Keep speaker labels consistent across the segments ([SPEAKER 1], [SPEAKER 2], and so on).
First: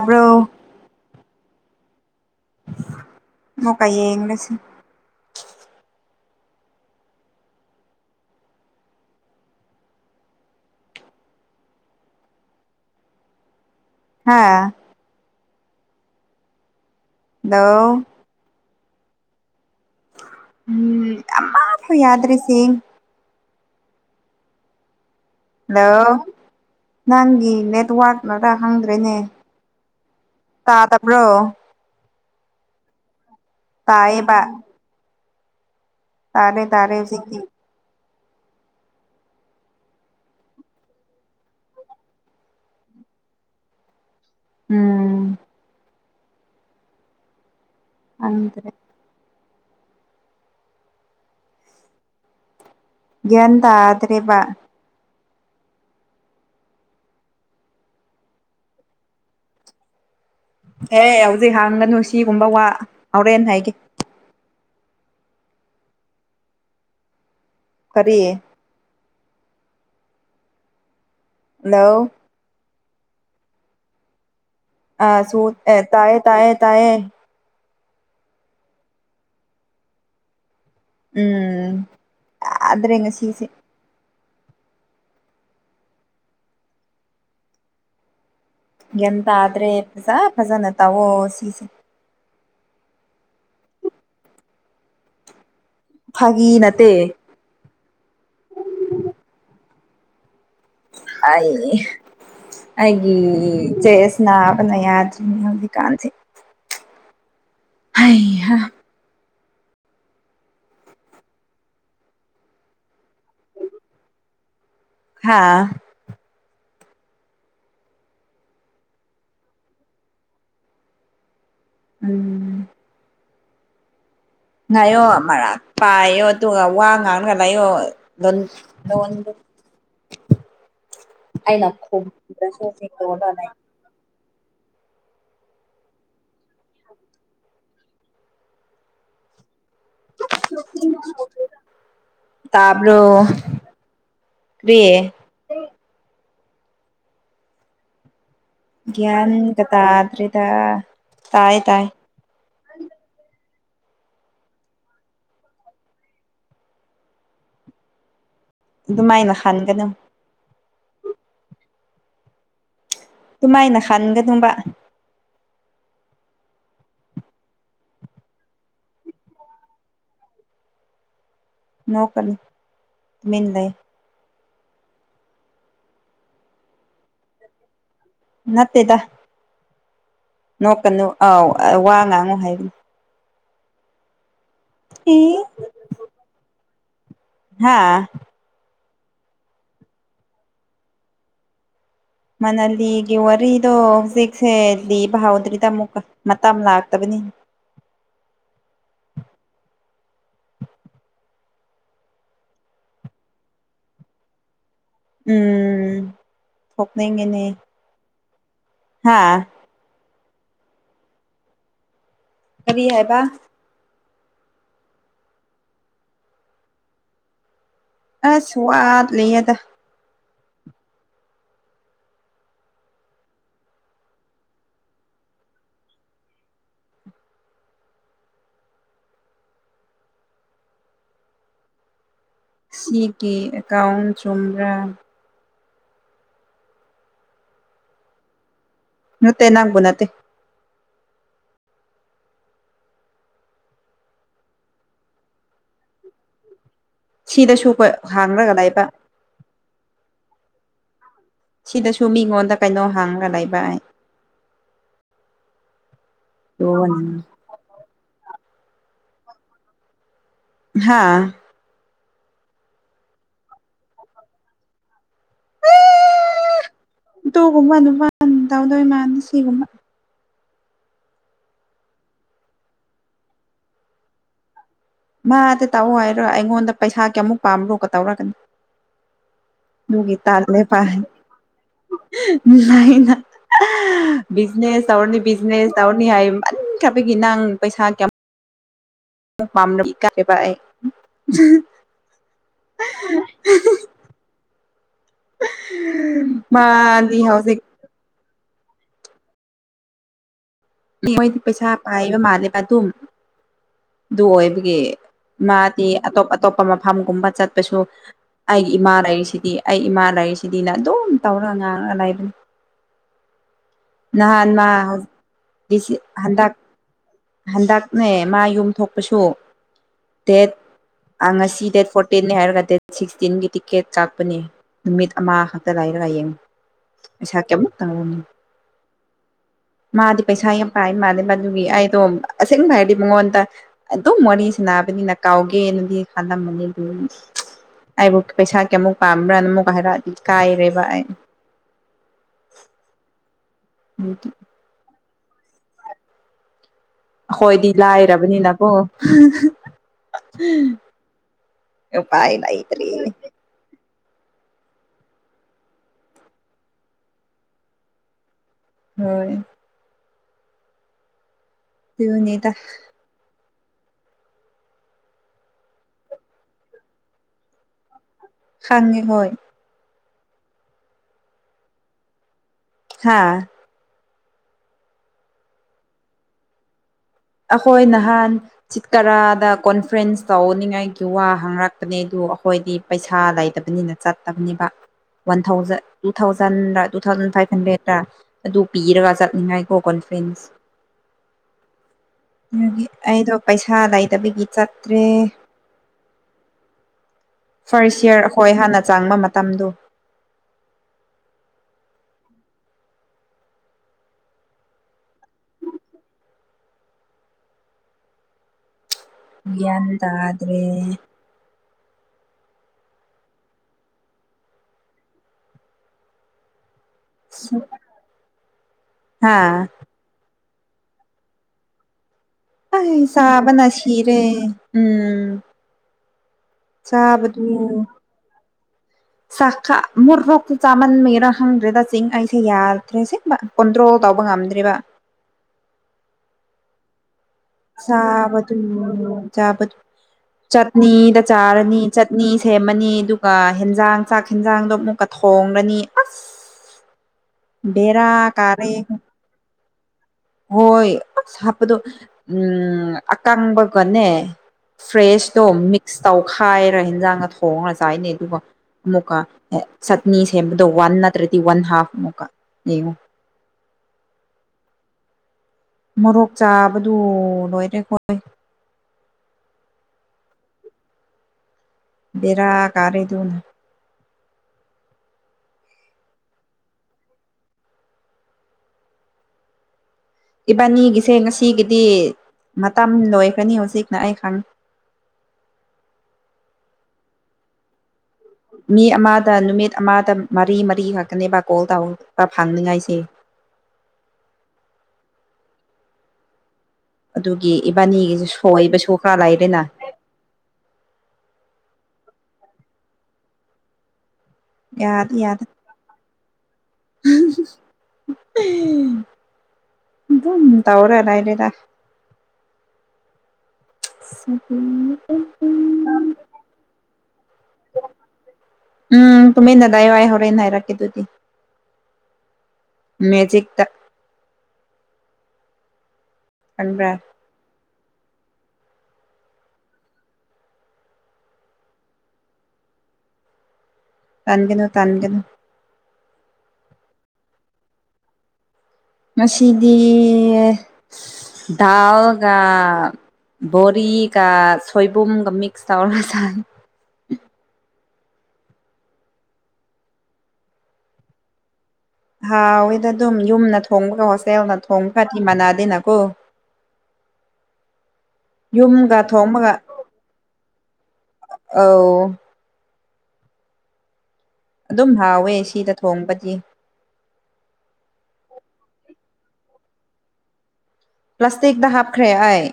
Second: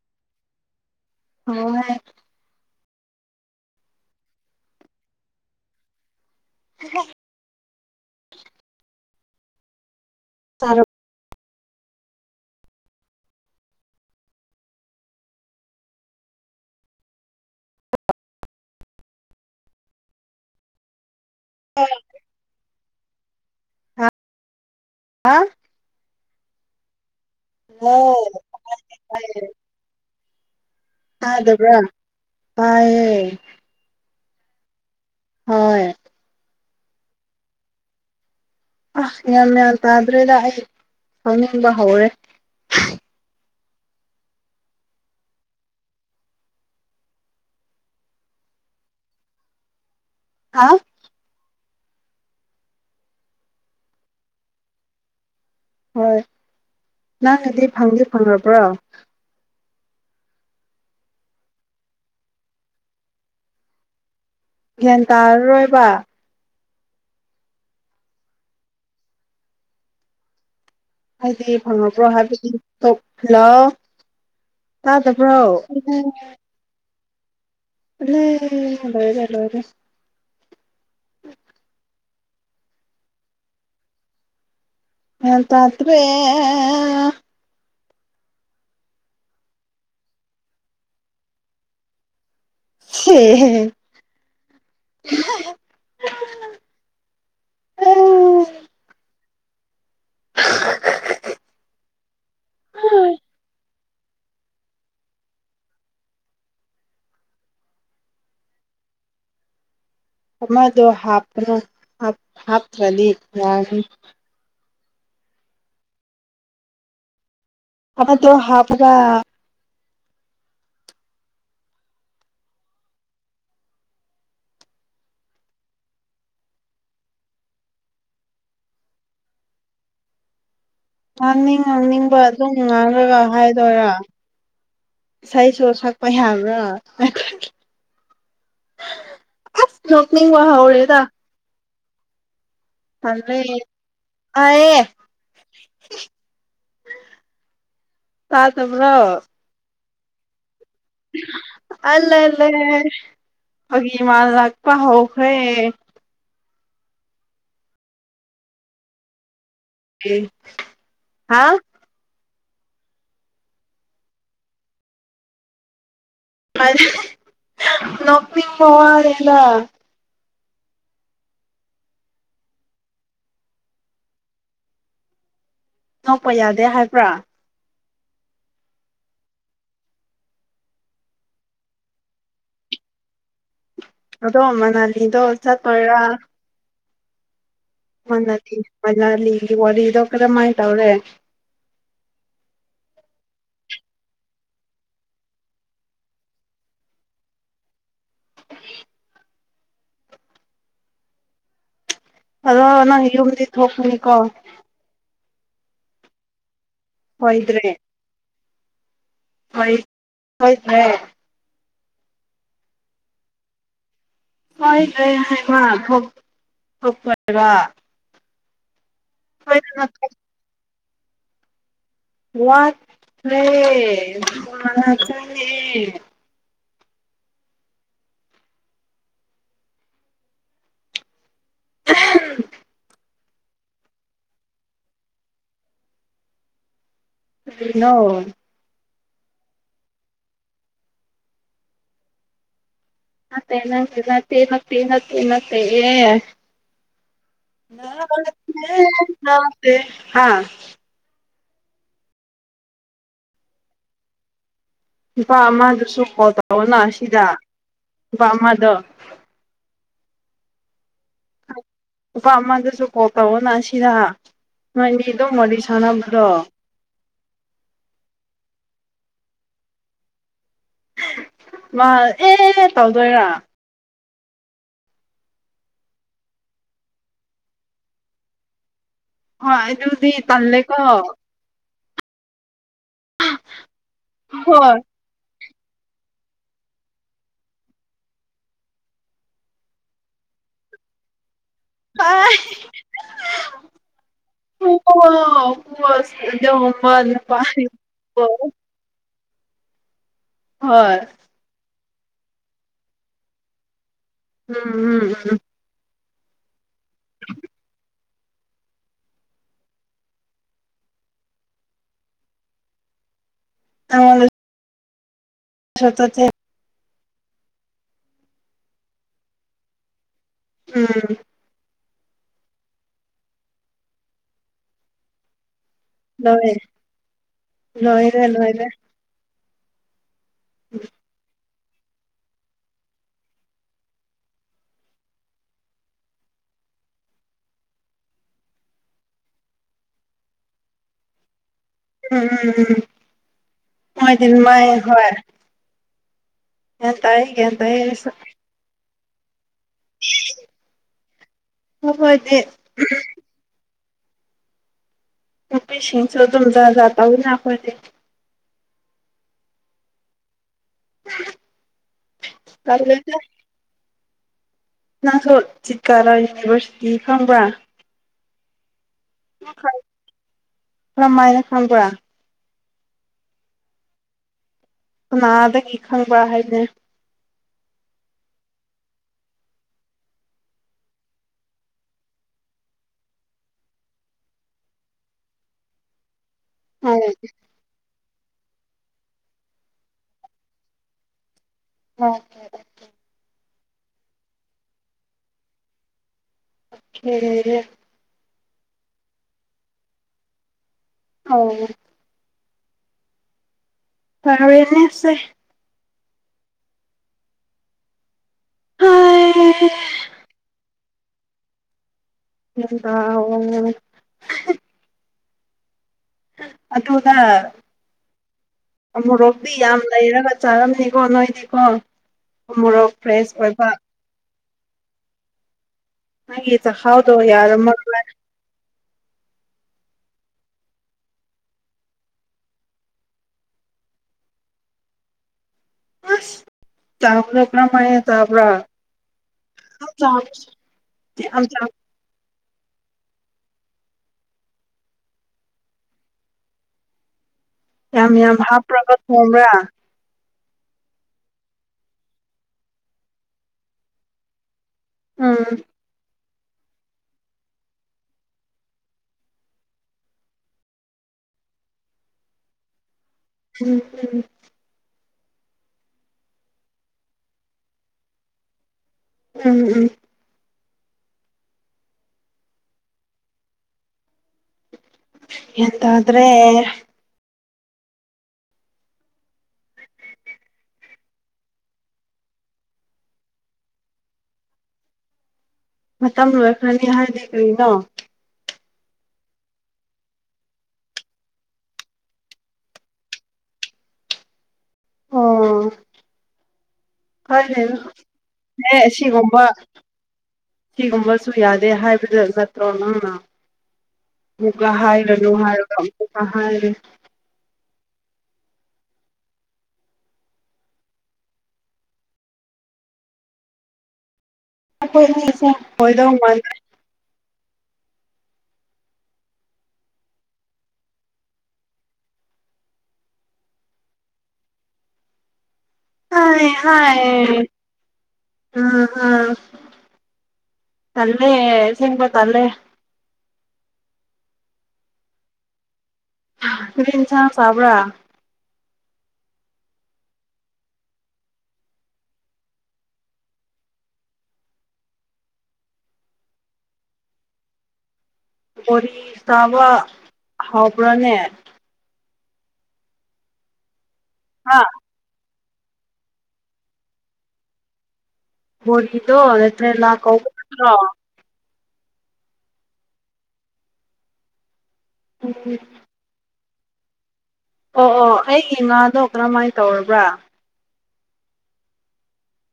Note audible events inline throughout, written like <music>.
[SPEAKER 1] ꯑꯣ
[SPEAKER 2] ꯍ ꯍꯣꯏ
[SPEAKER 1] ꯃ ꯀꯥꯏꯌꯦ ꯏꯁ
[SPEAKER 2] <unintelligible> ꯆꯔꯣ
[SPEAKER 1] ꯍꯥꯥ ꯍꯂꯣ ꯎꯝ ꯑꯃ ꯌꯥꯗ꯭ꯔꯦ ꯁꯦ
[SPEAKER 2] ꯍꯥ
[SPEAKER 1] ꯍꯜꯂꯣ ꯅꯪꯒꯤ
[SPEAKER 2] ꯍꯜꯂꯣ
[SPEAKER 1] ꯅꯦꯠꯋꯥꯛ ꯉꯔ ꯍꯪꯗ꯭ꯔꯦꯅꯦ
[SPEAKER 2] ꯌꯥꯗꯕꯔꯥ ꯇꯥꯏꯌꯦ
[SPEAKER 1] ꯕꯥ
[SPEAKER 2] ꯍꯣꯏ
[SPEAKER 1] ꯇꯥꯔꯦ ꯇꯥꯔꯦ ꯍꯨꯛꯖꯤꯛꯇꯤ
[SPEAKER 2] ꯑꯁ ꯒ꯭ꯒ꯭ꯌꯥꯟ ꯇꯥꯗ꯭ꯔꯦꯗ ꯑꯩ ꯇꯨꯝꯅꯤꯡꯕ ꯍꯧꯔꯦ
[SPEAKER 1] ꯎꯝ ꯑꯗꯨꯗ꯭ꯔꯦ
[SPEAKER 2] ꯍꯥ
[SPEAKER 1] ꯒꯌꯟꯇꯥꯗ꯭ꯔꯑꯦꯕ
[SPEAKER 2] ꯍꯣꯏ ꯅꯪꯅꯗꯤ ꯐꯪꯗꯤ ꯐꯪꯉꯕ꯭ꯔꯣ
[SPEAKER 1] ꯑꯦ ꯍꯧꯖꯤꯛ ꯍꯥꯡꯒ ꯅꯨꯡꯁꯤꯒꯨꯝꯕ ꯋꯥ ꯍꯣꯔꯦꯟ ꯍꯥꯏꯒꯦ
[SPEAKER 2] ꯒ꯭ꯌꯥꯟ ꯇꯥꯔꯔꯣꯏꯕ
[SPEAKER 1] ꯀꯥꯔꯤꯌꯦ
[SPEAKER 2] ꯍꯥꯏꯗꯤ
[SPEAKER 1] ꯍꯜꯂꯣ
[SPEAKER 2] ꯐꯪꯉꯕ꯭ꯔꯣ ꯍꯥꯏꯕꯗꯤ ꯍꯥꯂꯣ
[SPEAKER 1] ꯑ ꯁꯨ ꯇꯥꯑꯌꯦ ꯇꯌꯦ ꯇꯌꯦ
[SPEAKER 2] ꯑ ꯍꯗꯔꯂꯔꯦ
[SPEAKER 1] ꯎꯝ ꯌꯥꯗ꯭ꯔꯦ ꯉꯁꯤꯁ‌ꯦ
[SPEAKER 2] ꯒꯌ꯭ꯥꯟ ꯇꯥꯇ꯭ꯔꯦ
[SPEAKER 1] ꯒ꯭ꯟ ꯇꯥꯗ꯭ꯔꯦ ꯐꯖ ꯐꯖꯅ ꯇꯧꯋꯣ ꯁꯤꯁꯦ
[SPEAKER 2] <unintelligible>
[SPEAKER 1] ꯐꯒꯤ ꯅꯠꯇ ꯍꯥꯏ ꯑꯩꯏꯒꯤ ꯆꯦꯁ ꯅꯥꯕꯅ ꯌꯥꯗ ꯀꯥꯟꯁꯤ ꯍꯥꯏ
[SPEAKER 2] ꯑꯃꯗꫭ ꯍꯥꯄꯅꫭ ꯍꯥꯇꯥꯔꯗꯤ
[SPEAKER 1] ꯍꯥꯥ
[SPEAKER 2] ꯑꯗꯨ ꯍꯥꯄꯥꯒꯥ
[SPEAKER 1] ꯎꯝ ꯉꯥꯏꯌꯣ ꯃꯔꯥ ꯄꯥꯏꯌꯣ ꯑꯗꯨꯒ ꯋꯥ ꯉꯥꯡꯒ ꯂꯥꯛꯌꯣ ꯂꯣꯟꯗꯣ
[SPEAKER 2] ꯉꯥꯡꯅꯤꯡ
[SPEAKER 1] ꯑꯩꯅ
[SPEAKER 2] ꯉꯥꯡꯅꯤꯡꯕ ꯑꯗꯨꯝ
[SPEAKER 1] ꯈꯨꯝꯗ꯭ꯔꯁꯨ ꯍꯧꯖꯤꯛ
[SPEAKER 2] ꯉꯥꯡꯂꯒ
[SPEAKER 1] ꯂꯣꯜꯂ ꯂꯩ
[SPEAKER 2] ꯍꯥꯏꯗꯣꯏꯔꯥ ꯏꯁꯩꯁꯨ ꯁꯛꯄ ꯌꯥꯕ꯭ꯔꯥ ꯑꯁ ꯅꯣꯅꯤꯡ ꯍꯧꯔꯦꯗꯥ
[SPEAKER 1] ꯇꯕꯣ
[SPEAKER 2] ꯇꯥꯏꯌꯦ
[SPEAKER 1] ꯀꯔꯤ
[SPEAKER 2] ꯇꯥꯗꯕ꯭ꯔꯣ
[SPEAKER 1] ꯒ꯭ꯌꯥꯟꯇꯥ ꯑꯗꯨꯔꯤꯗ ꯇꯥꯏ ꯇꯥꯏ
[SPEAKER 2] ꯐꯒꯤꯃꯅ ꯂꯥꯛꯄ ꯍꯣꯈꯣꯏ
[SPEAKER 1] ꯑꯗꯨꯃꯥꯏꯅ ꯈꯟꯒꯅ
[SPEAKER 2] ꯍꯥ
[SPEAKER 1] ꯑꯗꯨꯃꯥꯏꯅ ꯈꯟꯒꯗꯕ
[SPEAKER 2] ꯅꯄꯤꯄꯤ ꯄꯋꯥꯗꯗ
[SPEAKER 1] ꯅꯣꯡꯀꯅꯤꯃꯤ ꯂꯩ
[SPEAKER 2] ꯅꯣꯛꯄ ꯌꯥꯗꯦ ꯍꯥꯏꯕ꯭ꯔꯥ
[SPEAKER 1] ꯅꯠꯇꯦꯗ ꯅꯣꯛꯀꯅꯨ ꯑꯥꯎ ꯋꯥ ꯉꯥꯡꯉꯨ ꯍꯥꯏꯕꯅ
[SPEAKER 2] ꯑꯗꯣꯑꯃ ꯅꯥꯟꯗꯣ
[SPEAKER 1] ꯏ
[SPEAKER 2] ꯑꯣꯜ ꯆꯔ
[SPEAKER 1] ꯍꯥꯥ
[SPEAKER 2] ꯃꯖꯥ ꯂꯤꯒꯤ ꯋꯥꯔꯤꯗꯤ ꯏꯣ ꯀꯗꯃꯥꯏ ꯇꯧꯔꯦ
[SPEAKER 1] ꯃꯅꯂꯤꯒꯤ ꯋꯥꯔꯤꯗꯣ ꯍꯧꯖꯤꯛꯁꯦ ꯂꯤꯕ ꯍꯧꯥꯎꯗ꯭ꯔꯤꯗ ꯑꯃꯨꯛꯀ ꯃꯇꯝ ꯂꯥꯛꯇꯕꯅꯤ
[SPEAKER 2] ꯑ ꯅꯪ ꯌꯝꯗꯤ ꯊꯣꯄꯅꯤꯀꯣ
[SPEAKER 1] ꯎꯝ ꯊꯣꯛꯅꯤꯡꯉꯤꯅꯤ
[SPEAKER 2] ꯁꯣꯏꯗ꯭ꯔꯦ
[SPEAKER 1] ꯍꯥ
[SPEAKER 2] ꯍꯣꯏꯦ
[SPEAKER 1] ꯀꯔꯤ ꯍꯥꯏꯕ
[SPEAKER 2] ꯍꯣꯏ ꯂꯩ ꯍꯥꯏ
[SPEAKER 1] ꯑ ꯁ꯭ꯋꯥꯠ ꯂꯩꯌꯦꯗ
[SPEAKER 2] ꯋꯥ <unintelligible> <inaudible>
[SPEAKER 1] ꯁꯤꯒꯤ ꯑꯦꯀꯥꯎꯟ ꯆꯨꯝꯕ꯭ꯔꯥ
[SPEAKER 2] ꯅꯣ
[SPEAKER 1] ꯃꯠꯇꯦ ꯅꯪꯕꯨ ꯅꯠꯇꯦ
[SPEAKER 2] ꯅꯠꯇ ꯅ ꯅ ꯅ
[SPEAKER 1] ꯁꯤꯗꯁꯨ
[SPEAKER 2] ꯅ
[SPEAKER 1] ꯑꯩꯈꯣꯏ ꯍꯥꯡꯔꯒ
[SPEAKER 2] ꯅꯠꯇ
[SPEAKER 1] ꯂꯩꯕ
[SPEAKER 2] ꯑꯦ <inaudible>
[SPEAKER 1] ꯁꯤꯗꯁꯨ ꯃꯤꯉꯣꯟꯗ ꯀꯩꯅꯣ ꯍꯥꯡꯒ ꯂꯩꯕ ꯍꯥꯏ
[SPEAKER 2] ꯏꯄꯥꯃꯗꯨꯁꯨ ꯀꯣ ꯇꯧꯑꯣ ꯅ ꯁꯤꯗ ꯏꯄꯥꯃ <unintelligible>
[SPEAKER 1] ꯍꯥꯥ
[SPEAKER 2] ꯅꯨꯄꯥ ꯑꯃꯗꯁꯨ ꯀꯣꯜ ꯇꯧꯔ ꯅꯁꯤꯔ ꯅꯒꯤ ꯃꯔꯤꯁꯅꯗ꯭ꯔ
[SPEAKER 1] ꯍꯣꯏ ꯃꯥꯅ ꯁꯤꯒꯨꯝꯕ
[SPEAKER 2] ꯃꯥ ꯑꯦ ꯇꯧꯗꯣꯏꯔꯥ
[SPEAKER 1] ꯃꯥꯗꯤ ꯇꯥꯛꯑꯣ ꯍꯥꯏꯔꯣ ꯑꯩꯉꯣꯟꯗ ꯄꯩꯁꯥ ꯀꯌꯥꯃꯨꯛ ꯄꯥꯝꯔꯣꯒ ꯇꯧꯔꯒꯅꯤ
[SPEAKER 2] ꯍ ꯌꯗꯤ ꯇꯜꯂꯦꯀꯣ
[SPEAKER 1] ꯂꯩ
[SPEAKER 2] ꯍꯣꯏ
[SPEAKER 1] ꯕꯤꯖꯤꯅꯦꯁ ꯑꯔꯅꯤꯕꯤꯅꯦ ꯖꯤꯅꯦꯁ ꯑꯔꯤꯍꯥꯏ ꯏ ꯃꯅ ꯊꯥꯕꯩꯒꯤꯅꯪ ꯄꯩꯁꯥ ꯀꯌꯥꯝ ꯀꯦꯚ
[SPEAKER 2] ꯍ ꯑꯣ ꯄꯣꯁ ꯃꯥꯟ
[SPEAKER 1] ꯃꯥꯗꯤ
[SPEAKER 2] ꯄ
[SPEAKER 1] ꯍꯧꯖꯤꯛ
[SPEAKER 2] ꯑꯣ
[SPEAKER 1] ꯃꯣꯏ ꯄꯩꯁꯥ ꯄꯥꯏꯕ ꯃꯥꯔꯂꯦ ꯄ ꯑꯗꯨꯨꯝ ꯑꯗꯨꯗꯨ
[SPEAKER 2] ꯎꯝ
[SPEAKER 1] ꯑꯣꯏꯕꯒꯤ
[SPEAKER 2] ꯎꯝ ꯎꯝ
[SPEAKER 1] ꯃꯥꯗꯤ ꯑꯇꯣꯞ ꯑꯇꯣꯞꯄ ꯃꯐꯝꯒꯨꯝꯕ ꯆꯠꯄꯁꯨ ꯑꯩꯒꯤ ꯏꯃꯥ ꯂꯩꯔꯤꯁꯤꯗꯤ ꯑꯩ ꯏꯃꯥ ꯂꯩꯔꯤꯁꯤꯗꯤꯅ ꯑꯗꯨꯝ ꯇꯧꯔ ꯉꯥꯡꯉ ꯂꯩꯕꯅꯤ
[SPEAKER 2] ꯑꯩꯉꯣꯟꯗꯁꯨ
[SPEAKER 1] ꯅ ꯁꯤ
[SPEAKER 2] ꯆꯠꯁꯦ
[SPEAKER 1] ꯍꯟꯗꯛ ꯍꯟꯗꯛꯅꯦ ꯃꯥ ꯌꯨꯝ ꯊꯣꯛꯄꯁꯨ ꯗꯦꯠ
[SPEAKER 2] ꯎꯝ
[SPEAKER 1] ꯑ ꯉꯁꯤ ꯗꯦꯠ ꯐꯣꯔꯇꯤꯦ ꯍꯥꯏꯔꯒ ꯗꯦꯠ ꯁꯤꯛꯁꯇꯤꯟꯒꯤ ꯇꯤꯀꯦꯠ ꯀꯥꯞꯄꯅꯦ ꯅꯨꯃꯤꯠ ꯑꯃꯈꯛ ꯂꯥꯏ ꯀ
[SPEAKER 2] ꯂꯣꯏ
[SPEAKER 1] ꯄꯁꯥꯀ ꯃꯠꯇ
[SPEAKER 2] ꯂꯣꯏꯔꯦ ꯂꯣꯏꯔꯦ
[SPEAKER 1] ꯃꯥꯗꯤ ꯄꯩꯁꯥ ꯄꯥꯏ ꯃꯥꯅꯦ ꯃꯥ ꯑꯗꯨꯒꯤ ꯑꯩꯗꯣ ꯑꯁꯦꯡꯕ ꯍꯥꯏꯔꯗꯤ ꯃꯉꯣꯟꯗ ꯑꯗꯨꯝ ꯋꯥꯔꯤ ꯁꯥꯟꯅꯕꯅꯤꯅ ꯀꯥꯎꯒꯦꯅꯗꯤ ꯈꯜꯂꯝꯃꯅꯤ ꯑꯗꯨ ꯑꯩꯕꯨ ꯄꯩꯁꯥ ꯀꯌꯥꯃꯨꯛ ꯄꯥꯝꯕ꯭ꯔꯅ ꯑꯃꯨꯛꯀ ꯍꯥꯏꯔꯛꯑꯗꯤ ꯀꯥꯏꯔꯦꯕ ꯑꯩ
[SPEAKER 2] ꯎꯝ ꯎꯝ ꯎꯝ ꯃꯣꯏꯗ
[SPEAKER 1] ꯑꯩꯈꯣꯏꯗꯤ
[SPEAKER 2] ꯃꯥꯏ ꯍꯣꯏ ꯒ꯭ꯌꯥꯟ ꯇꯥꯏ ꯒ꯭ꯌꯥꯟ
[SPEAKER 1] ꯍꯣꯏꯗꯤ
[SPEAKER 2] ꯇꯥꯏ ꯑꯩꯁꯨ
[SPEAKER 1] ꯂꯥꯏꯔꯕꯅꯤꯅꯀꯣ <unintelligible> ꯎ ꯄꯥꯏ
[SPEAKER 2] ꯑꯩꯈꯣꯏꯗꯤ
[SPEAKER 1] ꯂꯩ ꯏꯇꯔꯤ
[SPEAKER 2] ꯃꯁꯤꯟ ꯆ ꯊꯝꯗꯕꯨꯅꯈꯅꯦ
[SPEAKER 1] ꯍꯣꯏ
[SPEAKER 2] <unintelligible>
[SPEAKER 1] ꯁꯤꯕꯨꯅꯤꯗ
[SPEAKER 2] ꯇꯜꯂꯦꯗ ꯅꯪꯁꯨ ꯆꯤꯠꯀꯥꯔꯥ ꯌꯨꯅꯤꯚꯔꯁꯤꯇꯤ ꯐꯪꯕ꯭ꯔꯥ
[SPEAKER 1] ꯍꯪꯉꯦ ꯍꯣꯏ
[SPEAKER 2] ꯐꯃꯥꯏꯅ ꯐꯥꯟꯄ
[SPEAKER 1] ꯍꯥꯥ
[SPEAKER 2] ꯀꯅꯥꯗꯒꯤ ꯈꯪꯕ꯭ꯔ ꯍꯥꯏꯅꯦ
[SPEAKER 1] ꯑꯩꯈꯣꯏ ꯅꯍꯥꯟ ꯁꯤꯠꯀꯔꯥꯗ ꯀꯣꯟꯐ꯭ꯔꯦꯟꯁ ꯇꯧꯅꯤꯡꯉꯥꯏꯒꯤ ꯋꯥ ꯍꯥꯡꯉꯔꯛꯄꯅꯦ ꯑꯗꯨ ꯑꯩꯈꯣꯏꯗꯤ ꯄꯩꯁꯥ ꯂꯩꯇꯕꯅꯤꯅ ꯆꯠꯇꯕꯅꯦꯕ ꯋꯥꯟ ꯊꯥꯎꯖꯟ ꯇꯨ ꯊꯥꯎꯖꯟꯗ ꯇꯨ
[SPEAKER 2] ꯍꯣꯏ
[SPEAKER 1] ꯊꯥꯎꯖꯟ ꯐꯥꯏꯚ ꯍꯟꯗ꯭ꯔꯦꯠꯇ ꯑꯗꯨ ꯄꯤꯔꯒ ꯆꯠꯅꯤꯡꯉꯥꯏꯀꯣ ꯀꯣꯟꯐ꯭ꯔꯦꯟꯁ <inaudible> ꯄꯩꯁꯥ ꯂꯩꯇꯕꯒꯤ ꯆꯠꯇ꯭ꯔꯦ
[SPEAKER 2] ꯍꯔꯔ
[SPEAKER 1] ꯍꯣꯏ ꯍꯥꯟꯅ ꯆꯥꯡꯕ ꯃꯇꯝꯗꯣ
[SPEAKER 2] ꯍ ꯐꯥꯕꯟꯅꯁꯦ ꯍꯥꯏ
[SPEAKER 1] ꯌꯦꯗꯗ꯭ꯔꯦ
[SPEAKER 2] ꯎꯝ ꯑ ꯑꯗꯨꯒ
[SPEAKER 1] ꯍꯥ
[SPEAKER 2] ꯑꯃꯣꯔꯣꯛꯄꯤꯤ ꯌꯥꯝ ꯂꯩꯔꯒ ꯆꯥꯔꯝꯅꯤꯀꯣ ꯅꯣꯏꯅꯤꯀꯣ
[SPEAKER 1] ꯑꯩ ꯆꯥꯕꯅ ꯁꯤꯔꯦ ꯎꯝ
[SPEAKER 2] ꯍ ꯆ ꯍꯥꯎꯗꯣ
[SPEAKER 1] ꯆꯥꯕꯗꯨ
[SPEAKER 2] ꯌꯥꯔ ꯃ
[SPEAKER 1] ꯆꯥꯛꯀ ꯃꯨꯔꯣꯛꯇꯨ ꯆꯥꯃꯟꯃꯤꯔꯥ ꯍꯪꯗ꯭ꯔꯦꯗ ꯆꯤꯡ ꯑꯩꯁꯦ ꯌꯥꯗ꯭ꯔꯦ ꯁꯤꯦꯡ ꯀꯣꯟꯗ꯭ꯔꯣ ꯇꯧꯕ ꯉꯝꯗ꯭ꯔꯤꯕ
[SPEAKER 2] ꯑ ꯆ
[SPEAKER 1] ꯆꯕꯗꯤ ꯆꯥꯕ ꯆꯠꯅꯤꯗ
[SPEAKER 2] ꯌꯥꯝ
[SPEAKER 1] ꯆꯥꯔꯅꯤ ꯆꯠꯅꯤ ꯁꯦꯝꯃꯅꯤ ꯑꯗꯨꯒ ꯌꯦꯦꯟꯖꯥꯡ ꯆꯥꯛ ꯌꯦꯦꯟꯖꯥꯡꯗꯣ ꯑꯃꯨꯛꯀ ꯊꯣꯡꯡꯂꯅꯤ ꯑꯁ
[SPEAKER 2] ꯌꯥꯝ
[SPEAKER 1] ꯕꯦꯔꯥ
[SPEAKER 2] ꯌꯥꯝ ꯍꯥꯥ
[SPEAKER 1] ꯀꯥꯔꯦ
[SPEAKER 2] ꯄ꯭ꯔꯒꯠ ꯅ꯭ꯔꯥ
[SPEAKER 1] ꯍꯣꯏ ꯑꯁ ꯍꯥꯞꯄꯗꯣ ꯎꯝ ꯑꯀꯪꯕꯒꯅꯦ ꯐ꯭ꯔꯦꯁ ꯗꯣ
[SPEAKER 2] ꯎꯝ
[SPEAKER 1] ꯃꯤꯛꯁ ꯇꯥꯎ ꯇꯣꯠꯈꯥꯏꯔ ꯌꯦꯟꯖꯥꯡꯅ ꯊꯣꯡꯉꯒ ꯆꯥꯏꯅꯩ ꯑꯗꯨꯒ ꯑꯃꯨꯛꯀ ꯆꯠꯅꯤ ꯁꯦꯝꯕꯗꯣ ꯋꯥꯟ ꯅꯠꯇ꯭ꯔꯗꯤ ꯋꯥꯟ ꯍꯥꯐ ꯑꯃꯨꯛꯀ ꯌꯦꯡꯉꯣ
[SPEAKER 2] ꯎꯝ ꯍꯝ
[SPEAKER 1] ꯃꯣꯔꯣꯛ ꯆꯥꯕꯗꯨ ꯂꯣꯏꯔꯦꯈꯣꯏ
[SPEAKER 2] ꯎꯝ ꯎꯝ
[SPEAKER 1] ꯕꯤꯔꯥ ꯀꯥꯔꯦꯗꯨꯅ
[SPEAKER 2] ꯌꯦꯠꯇꯗ꯭ꯔꯦ
[SPEAKER 1] ꯏꯕꯥꯅꯤꯒꯤꯁꯦ ꯉꯁꯤꯒꯤꯗꯤ ꯃꯇꯝ ꯂꯣꯏꯈ꯭ꯔꯅꯤ ꯍꯧꯖꯤꯛꯅ ꯑꯩ ꯈꯪꯉꯤ
[SPEAKER 2] ꯇꯝ ꯂꯣꯏ ꯈ꯭ꯔꯅꯤ ꯍꯥꯏꯔꯗꯤ ꯀꯩꯅꯣ
[SPEAKER 1] ꯃꯤ ꯑꯃꯗ ꯅꯨꯃꯤꯠ ꯑꯃꯗ ꯃꯔꯤ ꯃꯔꯤ ꯈꯛꯛꯇꯅꯦꯕ ꯀꯣꯜ ꯇꯧꯔꯛꯄ ꯐꯪꯅꯤꯉꯥꯏꯁꯦ
[SPEAKER 2] ꯑ
[SPEAKER 1] ꯑꯗꯨꯒꯤ
[SPEAKER 2] ꯍꯣꯏꯅꯦ
[SPEAKER 1] ꯏꯕꯥꯅꯤꯒꯤꯁꯨ
[SPEAKER 2] ꯑꯦ
[SPEAKER 1] ꯁꯣꯏꯕꯁꯨ ꯈꯔ
[SPEAKER 2] ꯁꯤꯒꯨꯝꯕ
[SPEAKER 1] ꯂꯩꯔꯦꯅ
[SPEAKER 2] ꯁꯤꯒꯨꯝꯕꯁꯨ ꯌꯥꯗꯦ ꯑꯗꯨꯦ ꯍꯥꯏꯕꯠꯇꯣꯅ ꯑꯃꯨꯛ
[SPEAKER 1] ꯌꯥꯗꯤ
[SPEAKER 2] ꯍꯥꯏꯔꯅꯨ
[SPEAKER 1] ꯌꯥꯗꯦ
[SPEAKER 2] ꯍꯥꯏꯔ <unintelligible> ꯐꯦ
[SPEAKER 1] ꯑꯗꯨꯝ ꯇꯎꯔꯦ ꯂꯥꯏ ꯂꯩꯦꯗ ꯎꯝ
[SPEAKER 2] ꯣꯏ ꯍꯣꯏꯗꯃ
[SPEAKER 1] ꯎꯝ ꯇꯨꯃꯤꯟꯅꯗꯥꯏ ꯋꯥꯏ ꯍꯣꯔꯅ ꯍꯥꯏꯔꯛꯀꯦ ꯑꯗꯨꯗꯤ ꯃꯦꯖꯤꯛꯇ
[SPEAKER 2] ꯑ
[SPEAKER 1] ꯈꯪꯕ꯭ꯔꯥ
[SPEAKER 2] ꯍꯥꯏ ꯎꯝ ꯎꯝ ꯑꯜꯦ ꯁꯤꯄ ꯇꯂꯦ
[SPEAKER 1] ꯇꯟꯒꯅꯨ ꯇꯟꯒꯅꯨ
[SPEAKER 2] ꯀꯤꯟꯁꯥꯡ ꯆꯕ꯭ꯔ
[SPEAKER 1] ꯉꯁꯤꯗꯤ ꯗꯥꯜꯒ ꯕꯣꯔꯤꯒ ꯁꯣꯏꯕꯨꯝꯒ ꯃꯤꯛꯁ ꯇꯧꯔꯒ ꯆꯥꯅ
[SPEAKER 2] ꯣ ꯆꯥꯕ ꯍꯥꯎꯕ꯭ꯔꯥꯅꯦ
[SPEAKER 1] ꯍꯥꯎꯋꯦꯗ ꯑꯗꯨꯝ ꯌꯨꯝꯅ ꯊꯣꯡꯕ ꯍꯣꯁꯦꯜꯅ
[SPEAKER 2] ꯍꯥ
[SPEAKER 1] ꯊꯣꯡ ꯐꯥꯇꯤ ꯃꯥꯟ ꯅꯀꯣ
[SPEAKER 2] ꯍꯣꯠꯗꯣ ꯍꯠꯇꯦ ꯂꯥꯛ꯭ꯔꯣ
[SPEAKER 1] ꯑ ꯑꯗꯨꯝ ꯍꯥꯎꯋꯦ
[SPEAKER 2] ꯎꯝ
[SPEAKER 1] ꯁꯤꯗ ꯊꯣꯡꯕꯗꯤ
[SPEAKER 2] ꯑꯣ ꯑꯣ ꯑꯩꯒꯤ ꯉꯥꯗꯣ ꯀꯔꯃꯥꯏꯅ ꯇꯧꯔꯕ꯭ꯔꯥ
[SPEAKER 1] ꯄ꯭ꯂꯥꯁꯇꯤꯛꯇ ꯍꯥꯞꯈ꯭ꯔꯦ ꯑꯩ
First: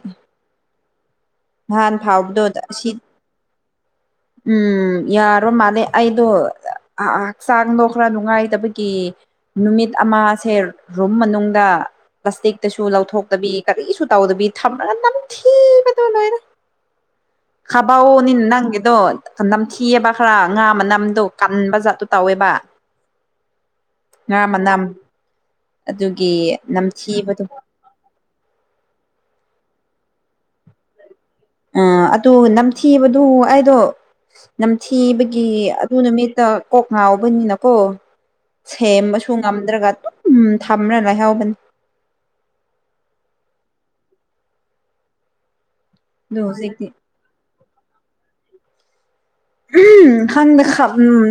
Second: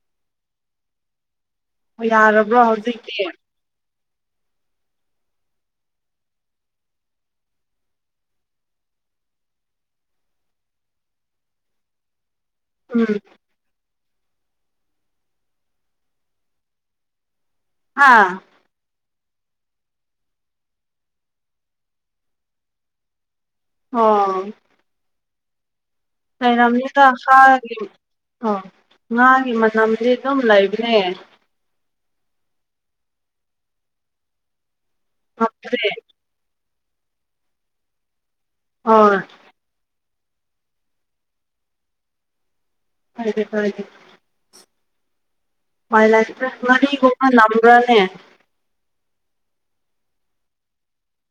[SPEAKER 1] ꯅꯍꯥꯟ
[SPEAKER 2] ꯑꯣ
[SPEAKER 1] ꯐꯥꯎꯕꯗꯣ
[SPEAKER 2] ꯌꯥꯔꯕ꯭ꯔꯣ
[SPEAKER 1] ꯁꯤ
[SPEAKER 2] ꯍꯧꯖꯤꯛꯇꯤ
[SPEAKER 1] ꯎꯝ ꯌꯥꯔꯣ ꯃꯥꯂꯦ ꯑꯩꯗꯣ ꯍꯛꯆꯥꯡꯗꯣ ꯈꯔ ꯅꯨꯡꯉꯥꯏꯇꯕꯒꯤ ꯅꯨꯃꯤꯠ ꯑꯃꯁꯁꯦ ꯔꯨꯝ ꯃꯅꯨꯡꯗ ꯭ꯂꯁꯇꯤꯛꯇꯁꯨ
[SPEAKER 2] ꯎꯝ
[SPEAKER 1] ꯂꯧꯊꯣꯛꯇꯕꯤ ꯀꯔꯤꯁꯨ ꯇꯧꯗꯕꯤ ꯊꯝꯃꯒꯊꯤ ꯗꯔ
[SPEAKER 2] ꯍꯥ
[SPEAKER 1] ꯍꯕꯑꯣꯅꯤꯅ ꯅꯪꯦꯗꯣ ꯅꯝꯊꯤꯑꯕ ꯈꯔ ꯉꯥ ꯃꯅꯝꯗꯣ ꯀꯟꯕ ꯖꯥꯠꯇꯨ ꯇꯧꯋꯦꯕ ꯉꯃꯅꯥꯝ
[SPEAKER 2] ꯂꯩꯔꯕꯝꯅꯤꯗ ꯍꯥꯒꯤ ꯑꯣ ꯉꯥꯒꯤ ꯅꯝꯗꯤ ꯑꯗꯨꯝ ꯂꯩ ꯂꯩꯕꯅꯦ
[SPEAKER 1] ꯑ ꯑꯗꯨ ꯅꯝꯊꯤꯕꯗꯨ ꯑꯩꯗꯣ ꯊꯤꯕꯒꯤ
[SPEAKER 2] ꯉꯝꯗ꯭ꯔꯦ
[SPEAKER 1] ꯑꯗꯨ ꯅꯨꯃꯤꯠꯇ ꯀꯣꯛ ꯉꯥꯎꯕꯅꯤꯅꯀꯣ
[SPEAKER 2] ꯍꯣꯏ
[SPEAKER 1] ꯁꯦꯝꯕꯁꯨ ꯉꯝꯗ꯭ꯔꯒ ꯎꯝ ꯊꯝꯕ꯭ꯔꯥ ꯂꯥꯏꯍꯥꯎꯕꯅꯤ
[SPEAKER 2] ꯍꯥꯏ ꯐꯗꯤ ꯃꯥꯏ ꯂꯥꯏ
[SPEAKER 1] ꯑꯗꯣ ꯍꯧꯖꯤꯛꯇꯤ
[SPEAKER 2] ꯍꯅꯤꯒ ꯅ꯭ꯔꯥ ꯑ
[SPEAKER 1] ꯎ ꯍꯪꯗ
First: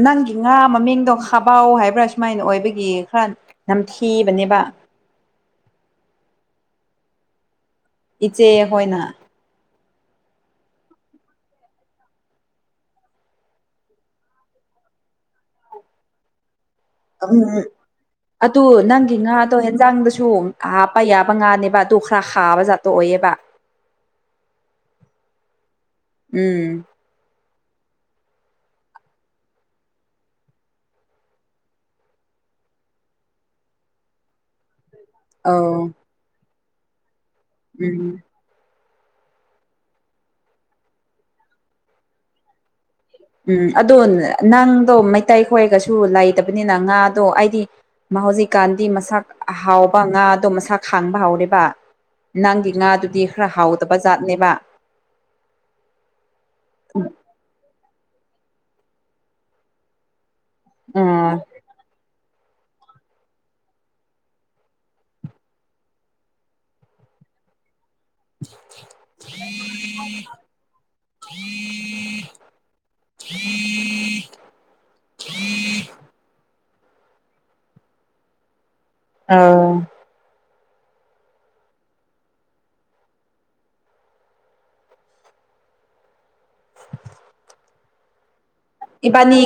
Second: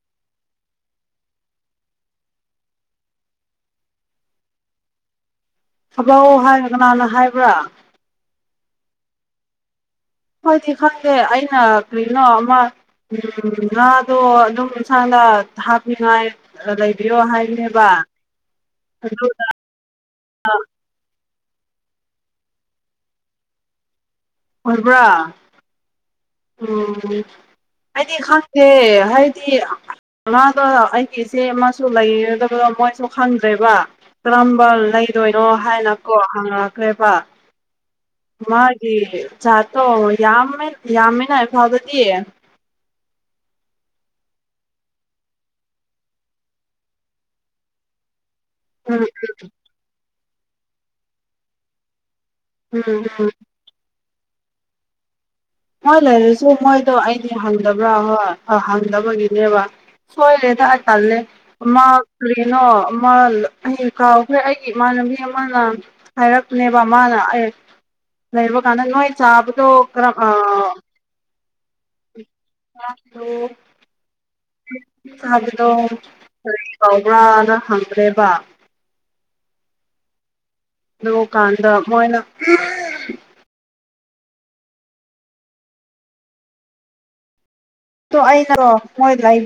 [SPEAKER 1] ꯅꯪꯒꯤ ꯉꯥ ꯃꯃꯤꯡꯗꯣ ꯈꯕꯥꯎ ꯍꯥꯏꯕ꯭ꯔꯥ ꯁꯨꯃꯥꯏꯅ ꯑꯣꯏꯕꯒꯤ ꯈꯔ ꯅꯝꯊꯤꯕꯅꯦꯕ
[SPEAKER 2] ꯊꯕꯧ ꯍꯥꯏꯔ ꯀꯅꯥꯅ ꯍꯥꯏꯕ꯭ꯔꯥ
[SPEAKER 1] ꯏꯆꯦ ꯑꯩꯈꯣꯏꯅ
[SPEAKER 2] ꯍꯣꯏꯗꯤ ꯈꯪꯗꯦ ꯑꯩꯅ ꯀꯩꯅꯣ ꯑꯃ ꯉꯥꯗꯣ ꯑꯗꯨꯝ ꯏꯁꯥꯅ ꯊꯥꯄꯤꯉꯥꯏ
[SPEAKER 1] ꯎꯝ ꯑꯗꯨ ꯅꯪꯒꯤ
[SPEAKER 2] ꯑꯗꯨ
[SPEAKER 1] ꯉꯥꯗꯣ ꯌꯦꯟꯖꯥꯡꯗꯁꯨ ꯍꯥꯞꯄ ꯌꯥꯕ ꯉꯥꯅꯦꯕ ꯗꯣꯈ꯭ꯔꯥ ꯈꯕꯖꯥꯠꯇꯣꯛ ꯑꯣꯌꯦꯕ
[SPEAKER 2] ꯑꯣꯏ ꯄꯨꯔꯥ
[SPEAKER 1] ꯎꯝ
[SPEAKER 2] ꯑ ꯑꯩꯗꯤ ꯈꯪꯗꯦ ꯍꯥꯏꯗꯤ ꯃꯥꯗꯣ ꯑꯩꯒꯤ ꯏꯆꯦ ꯑꯃꯁꯁꯨ ꯂꯩꯒꯗꯕꯗꯣ ꯃꯣꯏꯁꯨ ꯈꯪꯗ꯭ꯔꯦꯕ ꯀꯔꯝꯕ ꯂꯩ ꯗꯣꯏꯔꯣ
[SPEAKER 1] ꯑꯧ
[SPEAKER 2] ꯍꯥꯏꯅ ꯀꯣ ꯍꯪꯉꯛꯦ ꯀ꯭ꯦꯄꯥ
[SPEAKER 1] ꯎꯝ
[SPEAKER 2] ꯌꯥꯗꯣ ꯌꯥꯝ ꯌꯥ ꯐꯕꯗꯤ
[SPEAKER 1] ꯎꯝ ꯑꯗꯣ ꯅꯪꯗꯣ ꯃꯩꯇꯩ ꯈꯣꯏꯒꯁꯨ ꯂꯩꯇꯕꯅꯤꯅ ꯉꯥꯗꯣ ꯍꯥꯏꯗꯤ ꯃꯍ ꯍꯧꯖꯤꯛ ꯒꯥꯟꯙꯤ
[SPEAKER 2] ꯎꯝ
[SPEAKER 1] ꯃꯁꯥꯛ ꯑ ꯍꯥꯎꯕ ꯉꯥ ꯑꯗꯣ ꯃꯁꯥ ꯈꯥꯡꯕ ꯍꯧꯥꯎꯔꯤꯕ ꯅꯪꯒꯤ
[SPEAKER 2] ꯎꯝ
[SPEAKER 1] ꯉꯥꯗꯨꯗꯤ
[SPEAKER 2] ꯎꯝ
[SPEAKER 1] ꯈꯔ ꯍꯥꯎꯗꯕ ꯕꯖꯥꯠꯅꯦꯕ
[SPEAKER 2] ꯍꯣꯏ ꯂꯩꯔꯁꯨ ꯃꯣꯏꯗꯣ ꯑꯩꯗꯤ ꯍꯪꯗꯕ꯭ꯔꯥ ꯍꯣꯏ ꯑ ꯍꯪꯅꯕꯒꯤꯅꯦꯕ ꯍꯣꯏ ꯔꯦꯗ ꯍꯥꯏꯇꯥꯥꯂꯦ
[SPEAKER 1] ꯎꯝ
[SPEAKER 2] ꯃꯥ ꯀꯔꯤꯅꯣ ꯑꯃ ꯑꯩ ꯀꯥꯎꯈꯦ ꯑꯩꯒꯤ ꯏꯃꯥꯟꯅꯕꯤ ꯑꯃꯅ ꯍꯥꯏꯔꯛꯄꯅꯦꯕ ꯃꯥꯅ ꯑꯩ ꯂꯩꯕ ꯀꯥꯟꯗ ꯅ ꯍ ꯆꯥꯕꯗꯛ
[SPEAKER 1] ꯎꯝ
[SPEAKER 2] ꯁꯥꯗꯗꯣ ꯀꯔꯤ ꯆꯥꯎꯕ꯭ꯔꯥꯅ ꯍꯪꯈ꯭ꯔꯦꯕ
[SPEAKER 1] ꯑꯥ
[SPEAKER 2] ꯂ ꯀꯥꯟꯗ ꯃꯣꯏꯅ
[SPEAKER 1] <inaudible>
[SPEAKER 2] ꯣ ꯑꯩ ꯃꯣꯏꯗ꯭ꯔ
[SPEAKER 1] ꯏꯕꯥꯅꯤ
[SPEAKER 2] ꯏꯕꯤ